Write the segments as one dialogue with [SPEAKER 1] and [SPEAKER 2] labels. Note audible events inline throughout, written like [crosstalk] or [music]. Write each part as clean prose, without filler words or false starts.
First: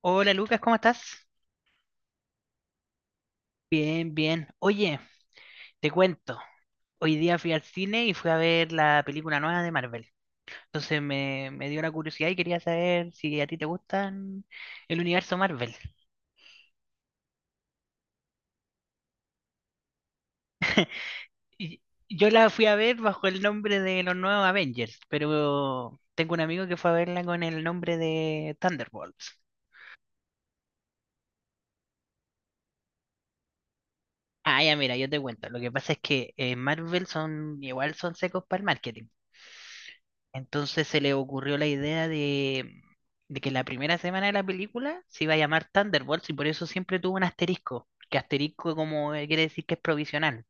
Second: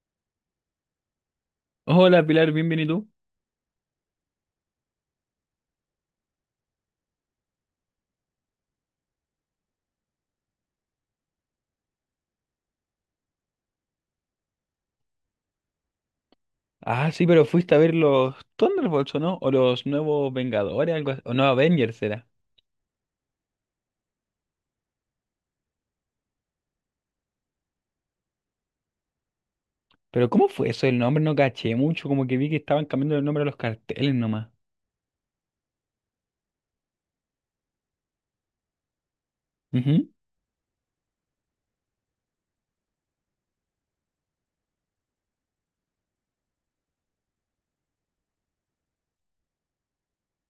[SPEAKER 1] Hola Lucas, ¿cómo estás?
[SPEAKER 2] Hola Pilar, bienvenido.
[SPEAKER 1] Bien, bien. Oye, te cuento. Hoy día fui al cine y fui a ver la película nueva de Marvel. Entonces me dio la curiosidad y quería saber si a ti te gustan el universo Marvel.
[SPEAKER 2] Ah, sí, pero fuiste a ver los Thunderbolts, ¿o no? O los nuevos Vengadores, algo así. O no,
[SPEAKER 1] Y
[SPEAKER 2] Avengers era.
[SPEAKER 1] yo la fui a ver bajo el nombre de los nuevos Avengers, pero tengo un amigo que fue a verla con el nombre de Thunderbolts.
[SPEAKER 2] Pero ¿cómo fue eso? El nombre no caché mucho, como que vi que estaban cambiando el nombre a los carteles nomás.
[SPEAKER 1] Ah, ya, mira, yo te cuento. Lo que pasa es que en Marvel son igual son secos para el marketing.
[SPEAKER 2] Ujú.
[SPEAKER 1] Entonces se le ocurrió la idea de que la primera semana de la película se iba a llamar Thunderbolts y por eso siempre tuvo un asterisco, que asterisco como quiere decir que es provisional.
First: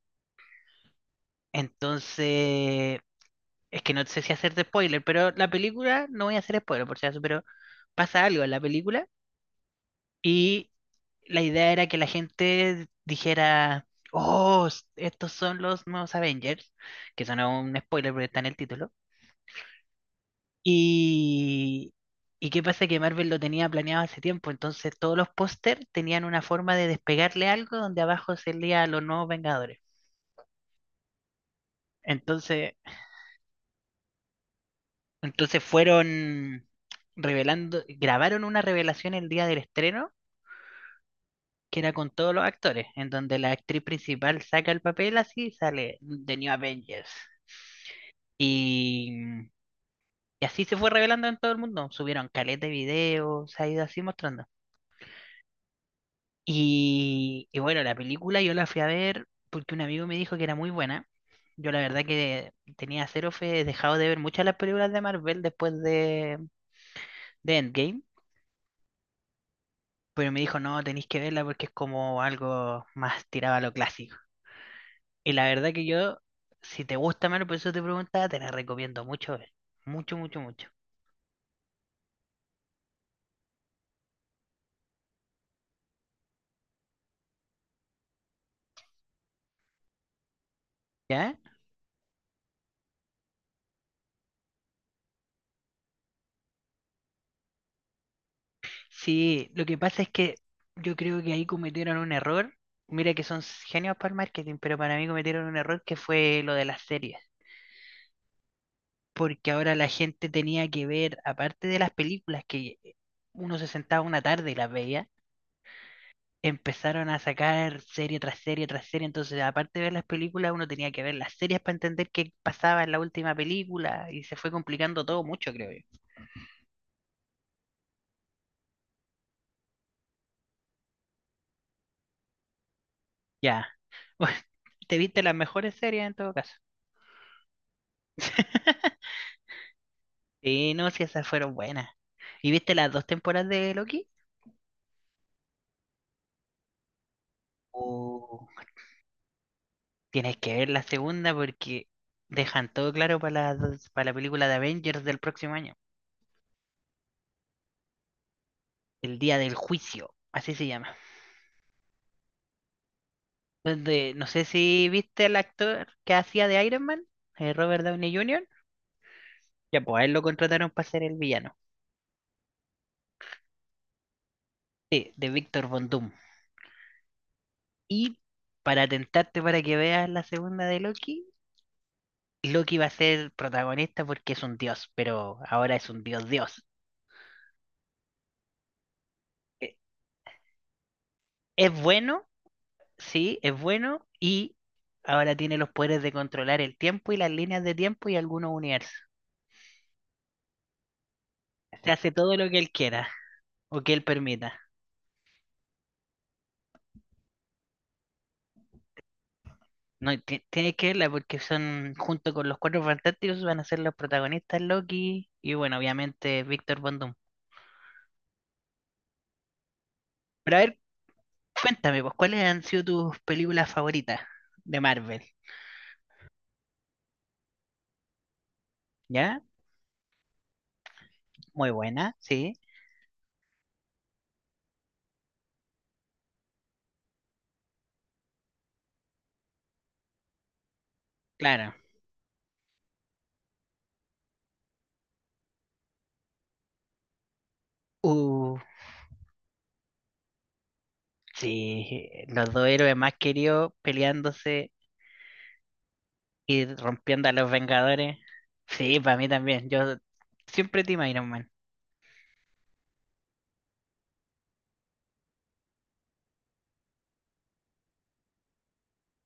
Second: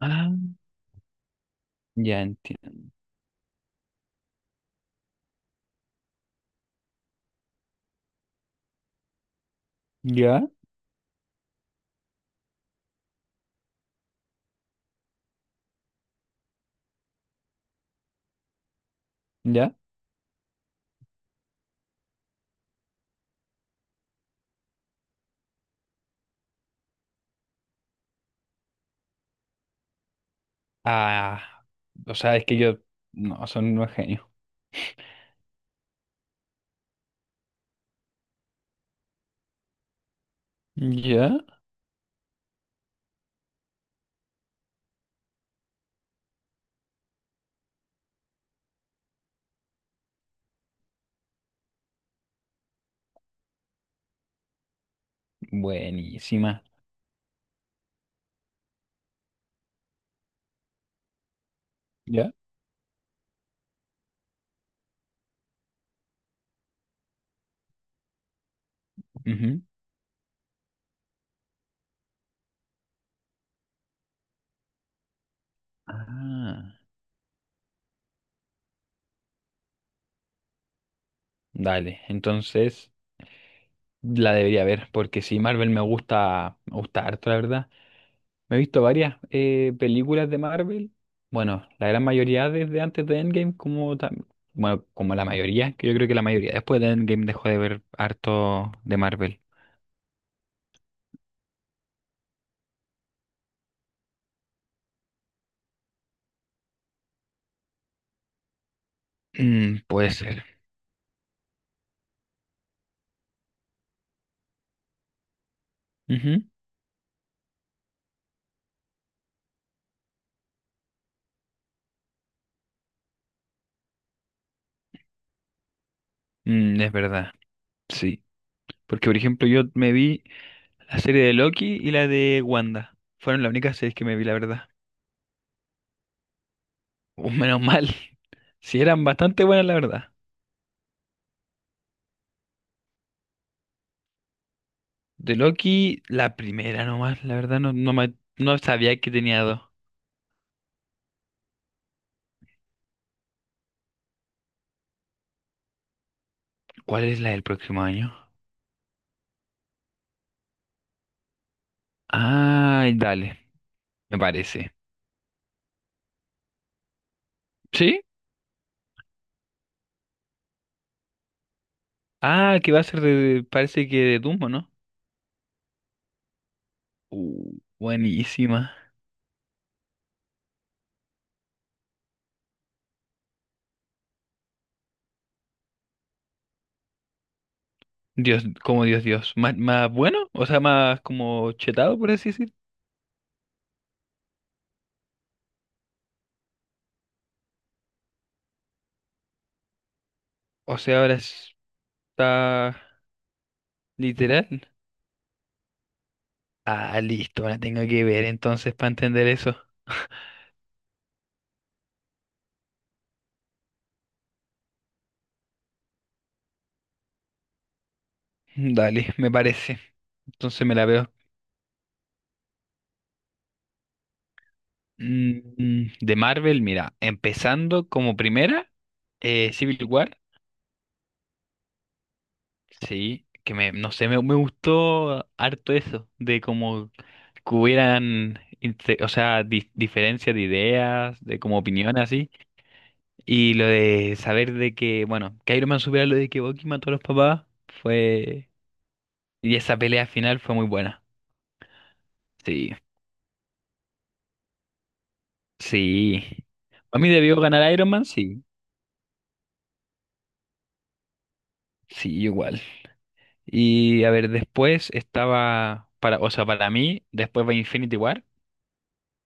[SPEAKER 2] Ah, ya enti-
[SPEAKER 1] Entonces, es que no sé si hacerte spoiler, pero la película, no voy a hacer spoiler por si acaso, pero pasa algo en la película
[SPEAKER 2] Ya,
[SPEAKER 1] y la idea era que la gente dijera, oh, estos son los nuevos Avengers, que eso no es un spoiler porque está en el título.
[SPEAKER 2] ya.
[SPEAKER 1] Y, y qué pasa que Marvel lo tenía planeado hace tiempo, entonces todos los póster tenían una forma de despegarle algo donde abajo se leía los nuevos Vengadores.
[SPEAKER 2] Ah, o sea, es que
[SPEAKER 1] Entonces,
[SPEAKER 2] yo. No, son unos genios.
[SPEAKER 1] entonces fueron revelando, grabaron una revelación el día del estreno,
[SPEAKER 2] Ya.
[SPEAKER 1] que era con todos los actores, en donde la actriz principal saca el papel así y sale The New Avengers. Y, y así se fue revelando en todo el mundo. Subieron caleta de videos, se ha ido así mostrando.
[SPEAKER 2] Buenísima.
[SPEAKER 1] Y bueno, la película yo la fui a ver porque un amigo me dijo que era muy buena. Yo la verdad
[SPEAKER 2] Ya.
[SPEAKER 1] que tenía cero fe, he dejado de ver muchas de las películas de Marvel después de Endgame,
[SPEAKER 2] Ujú.
[SPEAKER 1] pero me dijo, no, tenéis que verla porque es como algo más tirado a lo clásico. Y la verdad que yo,
[SPEAKER 2] Ah,
[SPEAKER 1] si te gusta Marvel, por eso te preguntaba, te la recomiendo mucho ver. Mucho, mucho, mucho.
[SPEAKER 2] dale. Entonces, la debería ver, porque si Marvel me gusta harto, la verdad. Me he visto varias películas de Marvel.
[SPEAKER 1] ¿Ya?
[SPEAKER 2] Bueno, la gran mayoría desde antes de Endgame, bueno, como la mayoría, que yo creo que la mayoría después de Endgame dejó de ver harto de Marvel.
[SPEAKER 1] Sí, lo que pasa es que yo creo que ahí cometieron un error. Mira que son genios para el marketing, pero para mí cometieron un error que fue lo de las series. Porque ahora
[SPEAKER 2] Mm,
[SPEAKER 1] la
[SPEAKER 2] puede
[SPEAKER 1] gente
[SPEAKER 2] ser.
[SPEAKER 1] tenía que ver, aparte de las películas que uno se sentaba una tarde y las veía,
[SPEAKER 2] Ujú.
[SPEAKER 1] empezaron a sacar serie tras serie tras serie. Entonces, aparte de ver las películas, uno tenía que ver las series para entender qué pasaba en la última película y se fue complicando todo mucho, creo yo.
[SPEAKER 2] Mm, es verdad. Sí. Porque, por ejemplo, yo me vi la serie de Loki y la de Wanda. Fueron las
[SPEAKER 1] Ya,
[SPEAKER 2] únicas series que me
[SPEAKER 1] [laughs]
[SPEAKER 2] vi, la
[SPEAKER 1] bueno,
[SPEAKER 2] verdad. [laughs]
[SPEAKER 1] te viste las mejores series en todo caso.
[SPEAKER 2] Menos mal. Sí,
[SPEAKER 1] [laughs]
[SPEAKER 2] eran bastante buenas, la verdad.
[SPEAKER 1] Sí, no, si esas fueron buenas. ¿Y viste las dos temporadas de Loki?
[SPEAKER 2] De Loki, la primera nomás, la verdad,
[SPEAKER 1] Uh,
[SPEAKER 2] no sabía que tenía dos.
[SPEAKER 1] tienes que ver la segunda porque dejan todo claro para la película de Avengers del próximo año.
[SPEAKER 2] ¿Cuál es la del próximo año?
[SPEAKER 1] El día del juicio, así se llama.
[SPEAKER 2] Ay, dale,
[SPEAKER 1] Donde,
[SPEAKER 2] me
[SPEAKER 1] no sé
[SPEAKER 2] parece.
[SPEAKER 1] si viste al actor que hacía de Iron Man, Robert
[SPEAKER 2] ¿Sí?
[SPEAKER 1] Downey Jr. Ya, pues a él lo contrataron para ser el villano.
[SPEAKER 2] Ah, que va a ser de, parece que de Doom, ¿o no?
[SPEAKER 1] Sí, de Víctor Von Doom. Y
[SPEAKER 2] Buenísima.
[SPEAKER 1] para tentarte para que veas la segunda de Loki, Loki va a ser protagonista porque es un dios, pero ahora es un dios dios.
[SPEAKER 2] Dios, como Dios, Dios. ¿Más,
[SPEAKER 1] e-
[SPEAKER 2] más bueno? O sea, más como
[SPEAKER 1] Es
[SPEAKER 2] chetado, por
[SPEAKER 1] bueno,
[SPEAKER 2] así decir.
[SPEAKER 1] sí, es bueno y ahora tiene los poderes de controlar el tiempo y las líneas de tiempo y algunos universos.
[SPEAKER 2] O sea, ahora
[SPEAKER 1] Se hace todo lo que él
[SPEAKER 2] está
[SPEAKER 1] quiera o que él permita.
[SPEAKER 2] literal. Ah, listo, la tengo que ver entonces para entender eso.
[SPEAKER 1] No, y tienes que verla porque son, junto con los Cuatro Fantásticos, van a ser los protagonistas Loki y bueno, obviamente Víctor Von Doom.
[SPEAKER 2] Dale, me parece.
[SPEAKER 1] Pero a
[SPEAKER 2] Entonces me
[SPEAKER 1] ver,
[SPEAKER 2] la veo.
[SPEAKER 1] cuéntame, pues, ¿cuáles han sido tus películas favoritas de Marvel?
[SPEAKER 2] De Marvel, mira, empezando como primera,
[SPEAKER 1] ¿Ya?
[SPEAKER 2] Civil War.
[SPEAKER 1] Muy buena, sí,
[SPEAKER 2] Sí, que no sé, me gustó harto eso, de como que o sea, diferencias de ideas, de como
[SPEAKER 1] claro.
[SPEAKER 2] opiniones así, y lo de saber de que, bueno, que Iron Man supiera lo de que Bucky mató a los papás, fue,
[SPEAKER 1] Uh,
[SPEAKER 2] y esa pelea final fue muy buena.
[SPEAKER 1] sí, los dos
[SPEAKER 2] Sí,
[SPEAKER 1] héroes más queridos peleándose
[SPEAKER 2] sí.
[SPEAKER 1] y
[SPEAKER 2] A mí
[SPEAKER 1] rompiendo a
[SPEAKER 2] debió
[SPEAKER 1] los
[SPEAKER 2] ganar Iron Man,
[SPEAKER 1] Vengadores.
[SPEAKER 2] sí,
[SPEAKER 1] Sí, para mí también. Yo siempre Team Iron Man.
[SPEAKER 2] sí, igual. Y a ver, después estaba, para, o sea, para mí, después va Infinity War.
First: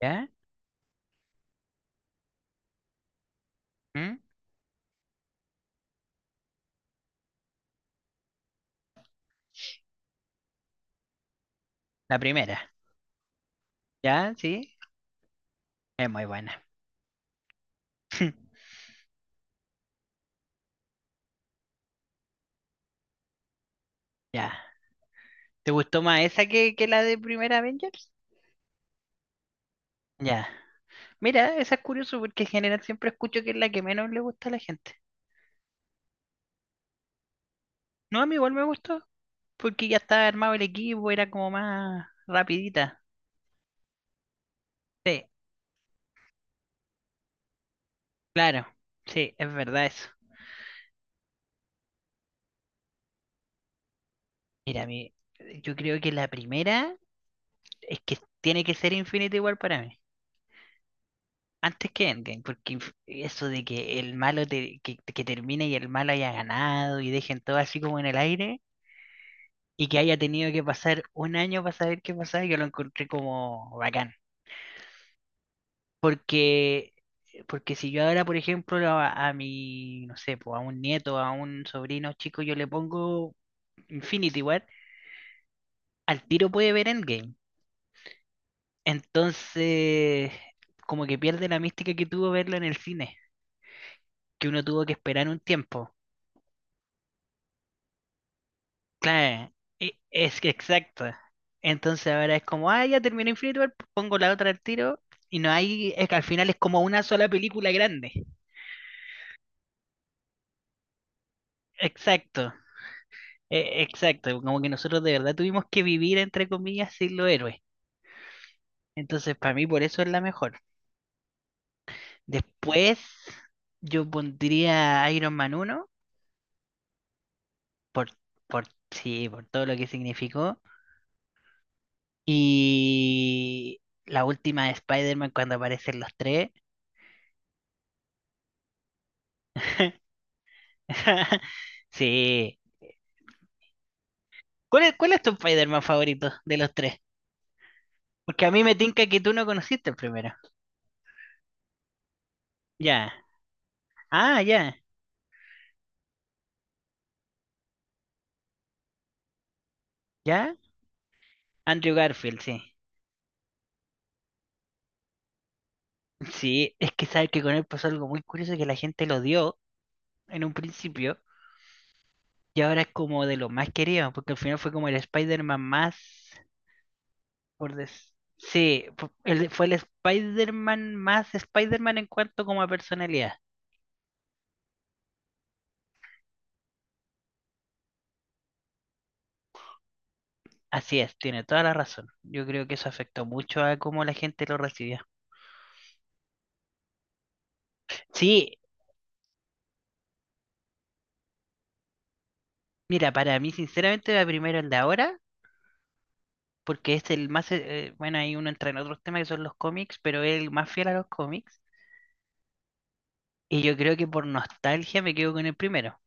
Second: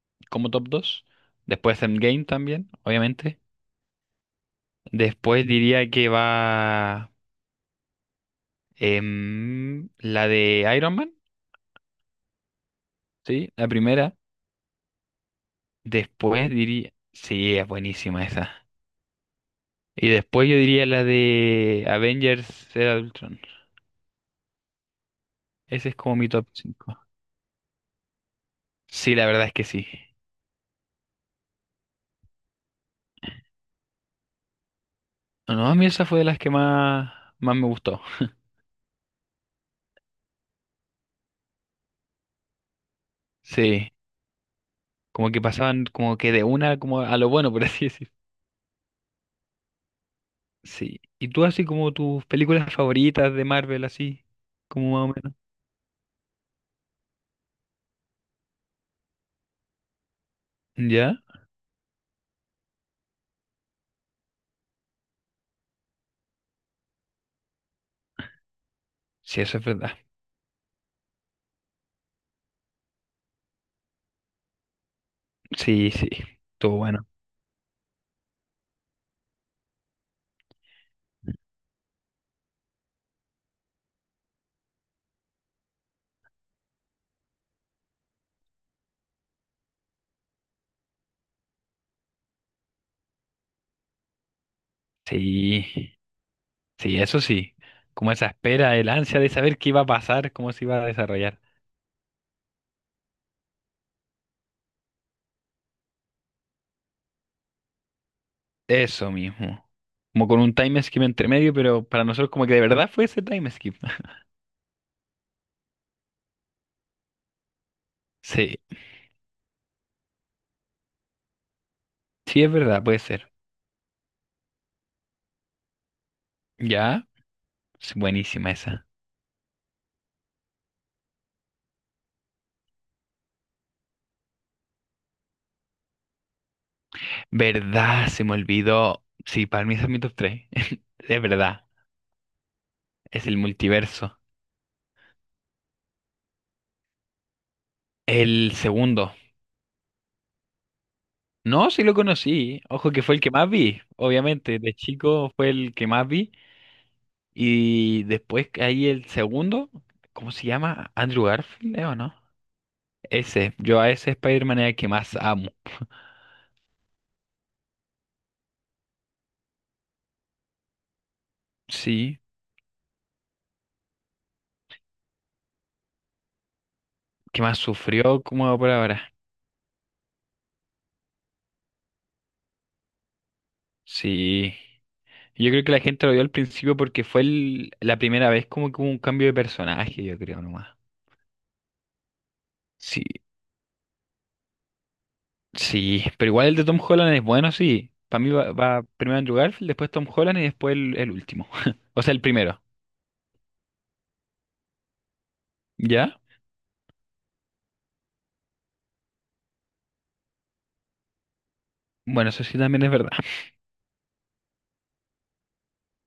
[SPEAKER 1] ¿Ya?
[SPEAKER 2] Como top dos. Después Endgame también, obviamente.
[SPEAKER 1] ¿Mm?
[SPEAKER 2] Después diría que va la de Iron Man,
[SPEAKER 1] La primera.
[SPEAKER 2] ¿sí? La primera.
[SPEAKER 1] ¿Ya? Sí. Es muy
[SPEAKER 2] Después
[SPEAKER 1] buena.
[SPEAKER 2] diría... Sí, es buenísima esa. Y después yo diría la de Avengers Era de Ultron.
[SPEAKER 1] Ya. ¿Te
[SPEAKER 2] Ese es
[SPEAKER 1] gustó
[SPEAKER 2] como
[SPEAKER 1] más
[SPEAKER 2] mi
[SPEAKER 1] esa
[SPEAKER 2] top
[SPEAKER 1] que
[SPEAKER 2] cinco.
[SPEAKER 1] la de primera Avengers?
[SPEAKER 2] Sí, la verdad es que sí.
[SPEAKER 1] Ya. Mira, esa es curioso porque en general siempre escucho que es la que menos le gusta a la gente.
[SPEAKER 2] No, a mí esa fue de las que más, más me gustó.
[SPEAKER 1] No, a mí igual me gustó porque ya estaba armado el equipo, era como más rapidita.
[SPEAKER 2] Sí,
[SPEAKER 1] Sí,
[SPEAKER 2] como que pasaban como que de una como a lo bueno, por así decir.
[SPEAKER 1] claro. Sí, es verdad eso.
[SPEAKER 2] Sí. ¿Y tú así como tus películas favoritas de Marvel, así,
[SPEAKER 1] Mira, a
[SPEAKER 2] como más
[SPEAKER 1] mí,
[SPEAKER 2] o menos?
[SPEAKER 1] yo creo que la primera es que tiene que ser Infinity igual para mí.
[SPEAKER 2] ¿Ya?
[SPEAKER 1] Antes que Endgame, porque eso de que el malo que termine y el malo haya ganado y dejen todo así como en el aire
[SPEAKER 2] Sí, eso es
[SPEAKER 1] y
[SPEAKER 2] verdad.
[SPEAKER 1] que haya tenido que pasar un año para saber qué pasaba, yo lo encontré como bacán.
[SPEAKER 2] Sí, sí. Todo
[SPEAKER 1] Porque,
[SPEAKER 2] bueno.
[SPEAKER 1] porque si yo ahora, por ejemplo, a mi, no sé, pues a un nieto, a un sobrino chico, yo le pongo Infinity War, al tiro puede ver Endgame. Entonces, como que pierde la mística que tuvo verlo en el cine, que uno tuvo que esperar un tiempo.
[SPEAKER 2] Sí, sí, eso sí. Como esa espera, el ansia de
[SPEAKER 1] Claro,
[SPEAKER 2] saber qué iba a pasar,
[SPEAKER 1] es que
[SPEAKER 2] cómo se iba a
[SPEAKER 1] exacto.
[SPEAKER 2] desarrollar.
[SPEAKER 1] Entonces ahora es como, ah, ya terminó Infinity War, pongo la otra al tiro y no hay, es que al final es como una sola película grande.
[SPEAKER 2] Eso mismo. Como con un time skip entre medio, pero para nosotros
[SPEAKER 1] Exacto,
[SPEAKER 2] como que de verdad fue ese time skip. [laughs]
[SPEAKER 1] exacto. Como que nosotros de verdad tuvimos que vivir, entre comillas, sin los héroes.
[SPEAKER 2] Sí,
[SPEAKER 1] Entonces para mí por eso es la mejor.
[SPEAKER 2] sí es verdad,
[SPEAKER 1] Después
[SPEAKER 2] puede ser.
[SPEAKER 1] yo pondría Iron Man uno
[SPEAKER 2] ¿Ya? Es
[SPEAKER 1] por,
[SPEAKER 2] buenísima
[SPEAKER 1] por,
[SPEAKER 2] esa.
[SPEAKER 1] sí, por todo lo que significó. Y la última de Spider-Man cuando aparecen los tres.
[SPEAKER 2] ¿Verdad? Se me olvidó. Sí, para mí esa es mi
[SPEAKER 1] [laughs]
[SPEAKER 2] top tres. [laughs] Es
[SPEAKER 1] [laughs]
[SPEAKER 2] verdad.
[SPEAKER 1] Sí.
[SPEAKER 2] Es el multiverso.
[SPEAKER 1] ¿Cuál es tu Spider-Man favorito de los tres? Porque a
[SPEAKER 2] El
[SPEAKER 1] mí me tinca
[SPEAKER 2] segundo.
[SPEAKER 1] que tú no conociste el primero.
[SPEAKER 2] No, sí lo conocí. Ojo que
[SPEAKER 1] Ya.
[SPEAKER 2] fue el que más vi.
[SPEAKER 1] Ah,
[SPEAKER 2] Obviamente, de
[SPEAKER 1] ya.
[SPEAKER 2] chico fue el que más vi. Y después que ahí el segundo, ¿cómo se
[SPEAKER 1] ¿Ya?
[SPEAKER 2] llama? Andrew Garfield, ¿eh,
[SPEAKER 1] Andrew
[SPEAKER 2] o no?
[SPEAKER 1] Garfield, sí.
[SPEAKER 2] Ese. Yo a ese Spider-Man es el que más amo. [laughs]
[SPEAKER 1] Sí, es que sabes que con él pasó algo muy curioso que la gente lo odió en un principio
[SPEAKER 2] Sí.
[SPEAKER 1] y ahora es como de lo más querido, porque al final fue como el Spider-Man más,
[SPEAKER 2] Que más sufrió como por
[SPEAKER 1] sí,
[SPEAKER 2] ahora.
[SPEAKER 1] fue el Spider-Man más Spider-Man en cuanto como a personalidad.
[SPEAKER 2] Sí. Yo creo que la gente lo vio al principio porque la primera vez como que hubo un cambio de personaje, yo creo nomás.
[SPEAKER 1] Así es, tiene toda la razón. Yo creo que eso
[SPEAKER 2] Sí.
[SPEAKER 1] afectó mucho a cómo la gente lo recibió.
[SPEAKER 2] Sí, pero igual el de Tom Holland es bueno, sí. Para mí
[SPEAKER 1] Sí,
[SPEAKER 2] va primero Andrew Garfield, después Tom Holland y después el último. [laughs] O sea, el primero.
[SPEAKER 1] mira, para mí sinceramente la primero es de ahora,
[SPEAKER 2] ¿Ya?
[SPEAKER 1] porque es el más, bueno, ahí uno entra en otros temas que son los cómics, pero es el más fiel a los cómics.
[SPEAKER 2] Bueno, eso sí también es verdad.
[SPEAKER 1] Y yo creo que por nostalgia me quedo con el primero,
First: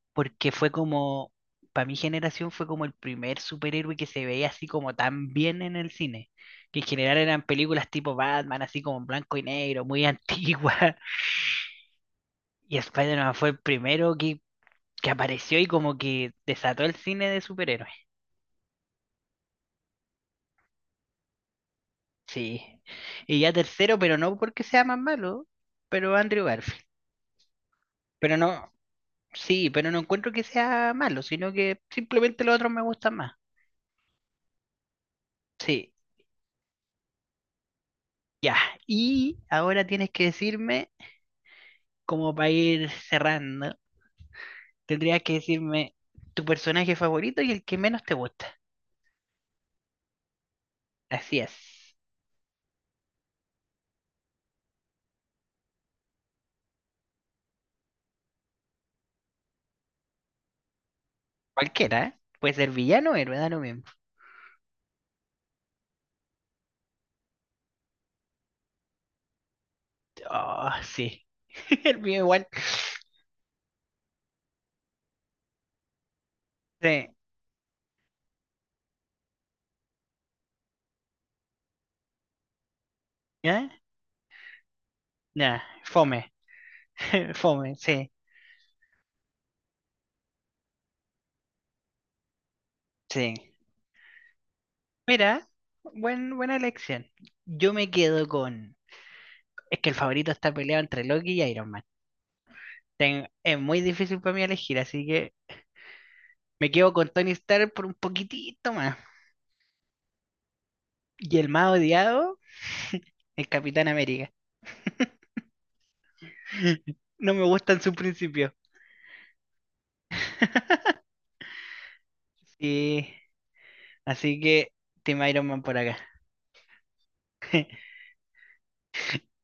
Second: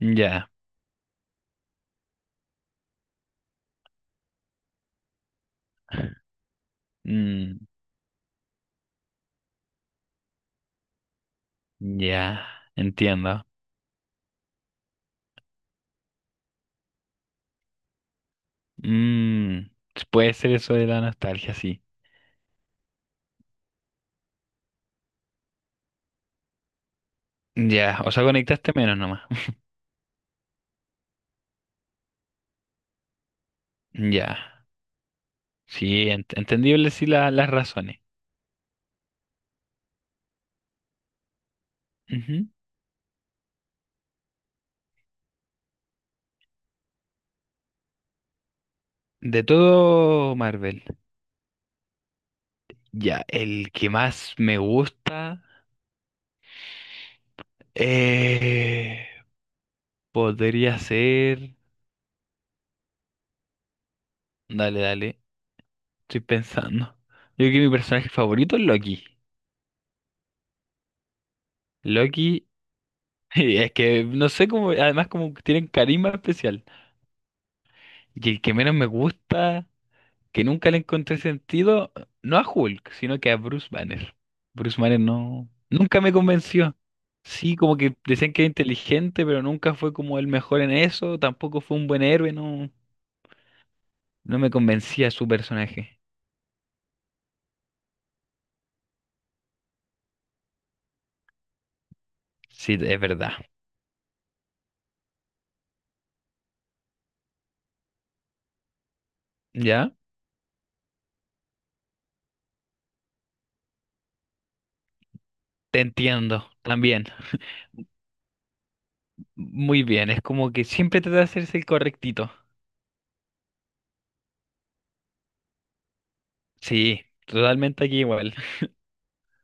[SPEAKER 2] Ya.
[SPEAKER 1] porque fue como, para mi generación fue como el primer superhéroe que se veía así como tan bien en el cine, que en general eran
[SPEAKER 2] Mm,
[SPEAKER 1] películas tipo Batman, así como en blanco y negro, muy antigua. [laughs]
[SPEAKER 2] ya,
[SPEAKER 1] Y Spider-Man
[SPEAKER 2] entiendo.
[SPEAKER 1] fue el primero que apareció y como que desató el cine de superhéroes.
[SPEAKER 2] Mm, puede ser eso de la nostalgia, sí.
[SPEAKER 1] Sí. Y ya tercero, pero no porque sea más malo, pero Andrew Garfield.
[SPEAKER 2] Ya, o sea,
[SPEAKER 1] Pero no,
[SPEAKER 2] conectaste menos nomás.
[SPEAKER 1] sí, pero no encuentro que sea malo, sino que simplemente los otros me gustan más.
[SPEAKER 2] Ya. Sí,
[SPEAKER 1] Sí,
[SPEAKER 2] entendible sí las razones.
[SPEAKER 1] ya. Y ahora tienes que decirme, como
[SPEAKER 2] Ujú.
[SPEAKER 1] para ir cerrando, tendrías que decirme tu personaje favorito y el que menos te gusta.
[SPEAKER 2] De todo Marvel.
[SPEAKER 1] Así es.
[SPEAKER 2] Ya, el que más me gusta... eh, Podría ser.
[SPEAKER 1] Cualquiera, ¿eh? Puede ser villano o héroe, da lo mismo.
[SPEAKER 2] Dale, dale. Estoy pensando. Yo creo que mi personaje favorito es Loki.
[SPEAKER 1] Oh, sí. [laughs] El mío
[SPEAKER 2] Loki,
[SPEAKER 1] igual.
[SPEAKER 2] [laughs] es que no sé cómo. Además, como que tienen carisma especial.
[SPEAKER 1] Sí.
[SPEAKER 2] Y el que menos me gusta, que nunca le encontré sentido, no a Hulk, sino que a Bruce
[SPEAKER 1] ¿Eh?
[SPEAKER 2] Banner. Bruce Banner no.
[SPEAKER 1] Ya,
[SPEAKER 2] Nunca me
[SPEAKER 1] fome.
[SPEAKER 2] convenció.
[SPEAKER 1] [laughs]
[SPEAKER 2] Sí,
[SPEAKER 1] Fome,
[SPEAKER 2] como que
[SPEAKER 1] sí.
[SPEAKER 2] decían que era inteligente, pero nunca fue como el mejor en eso. Tampoco fue un buen héroe, no.
[SPEAKER 1] Sí.
[SPEAKER 2] No me convencía su
[SPEAKER 1] Mira,
[SPEAKER 2] personaje.
[SPEAKER 1] buena elección. Yo me quedo con. Es que el favorito está peleado entre Loki y Iron Man.
[SPEAKER 2] Sí, es verdad.
[SPEAKER 1] Es muy difícil para mí elegir, así que me quedo con Tony Stark por un poquitito más.
[SPEAKER 2] ¿Ya?
[SPEAKER 1] Y el más odiado, el Capitán América.
[SPEAKER 2] Te entiendo,
[SPEAKER 1] [laughs]
[SPEAKER 2] también.
[SPEAKER 1] No me gusta en su principio.
[SPEAKER 2] Muy bien, es como que
[SPEAKER 1] [laughs]
[SPEAKER 2] siempre trata de hacerse el correctito.
[SPEAKER 1] Sí, así que Team Iron Man por acá.
[SPEAKER 2] Sí, totalmente aquí
[SPEAKER 1] [laughs]
[SPEAKER 2] igual. [laughs]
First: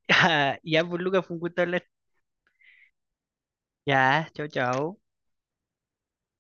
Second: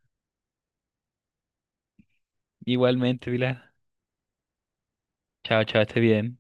[SPEAKER 1] Ya, ya, pues Lucas, fue un gusto hablar.
[SPEAKER 2] Igualmente, Pilar.
[SPEAKER 1] Ya, chao, chao.
[SPEAKER 2] Chao, chao, esté bien.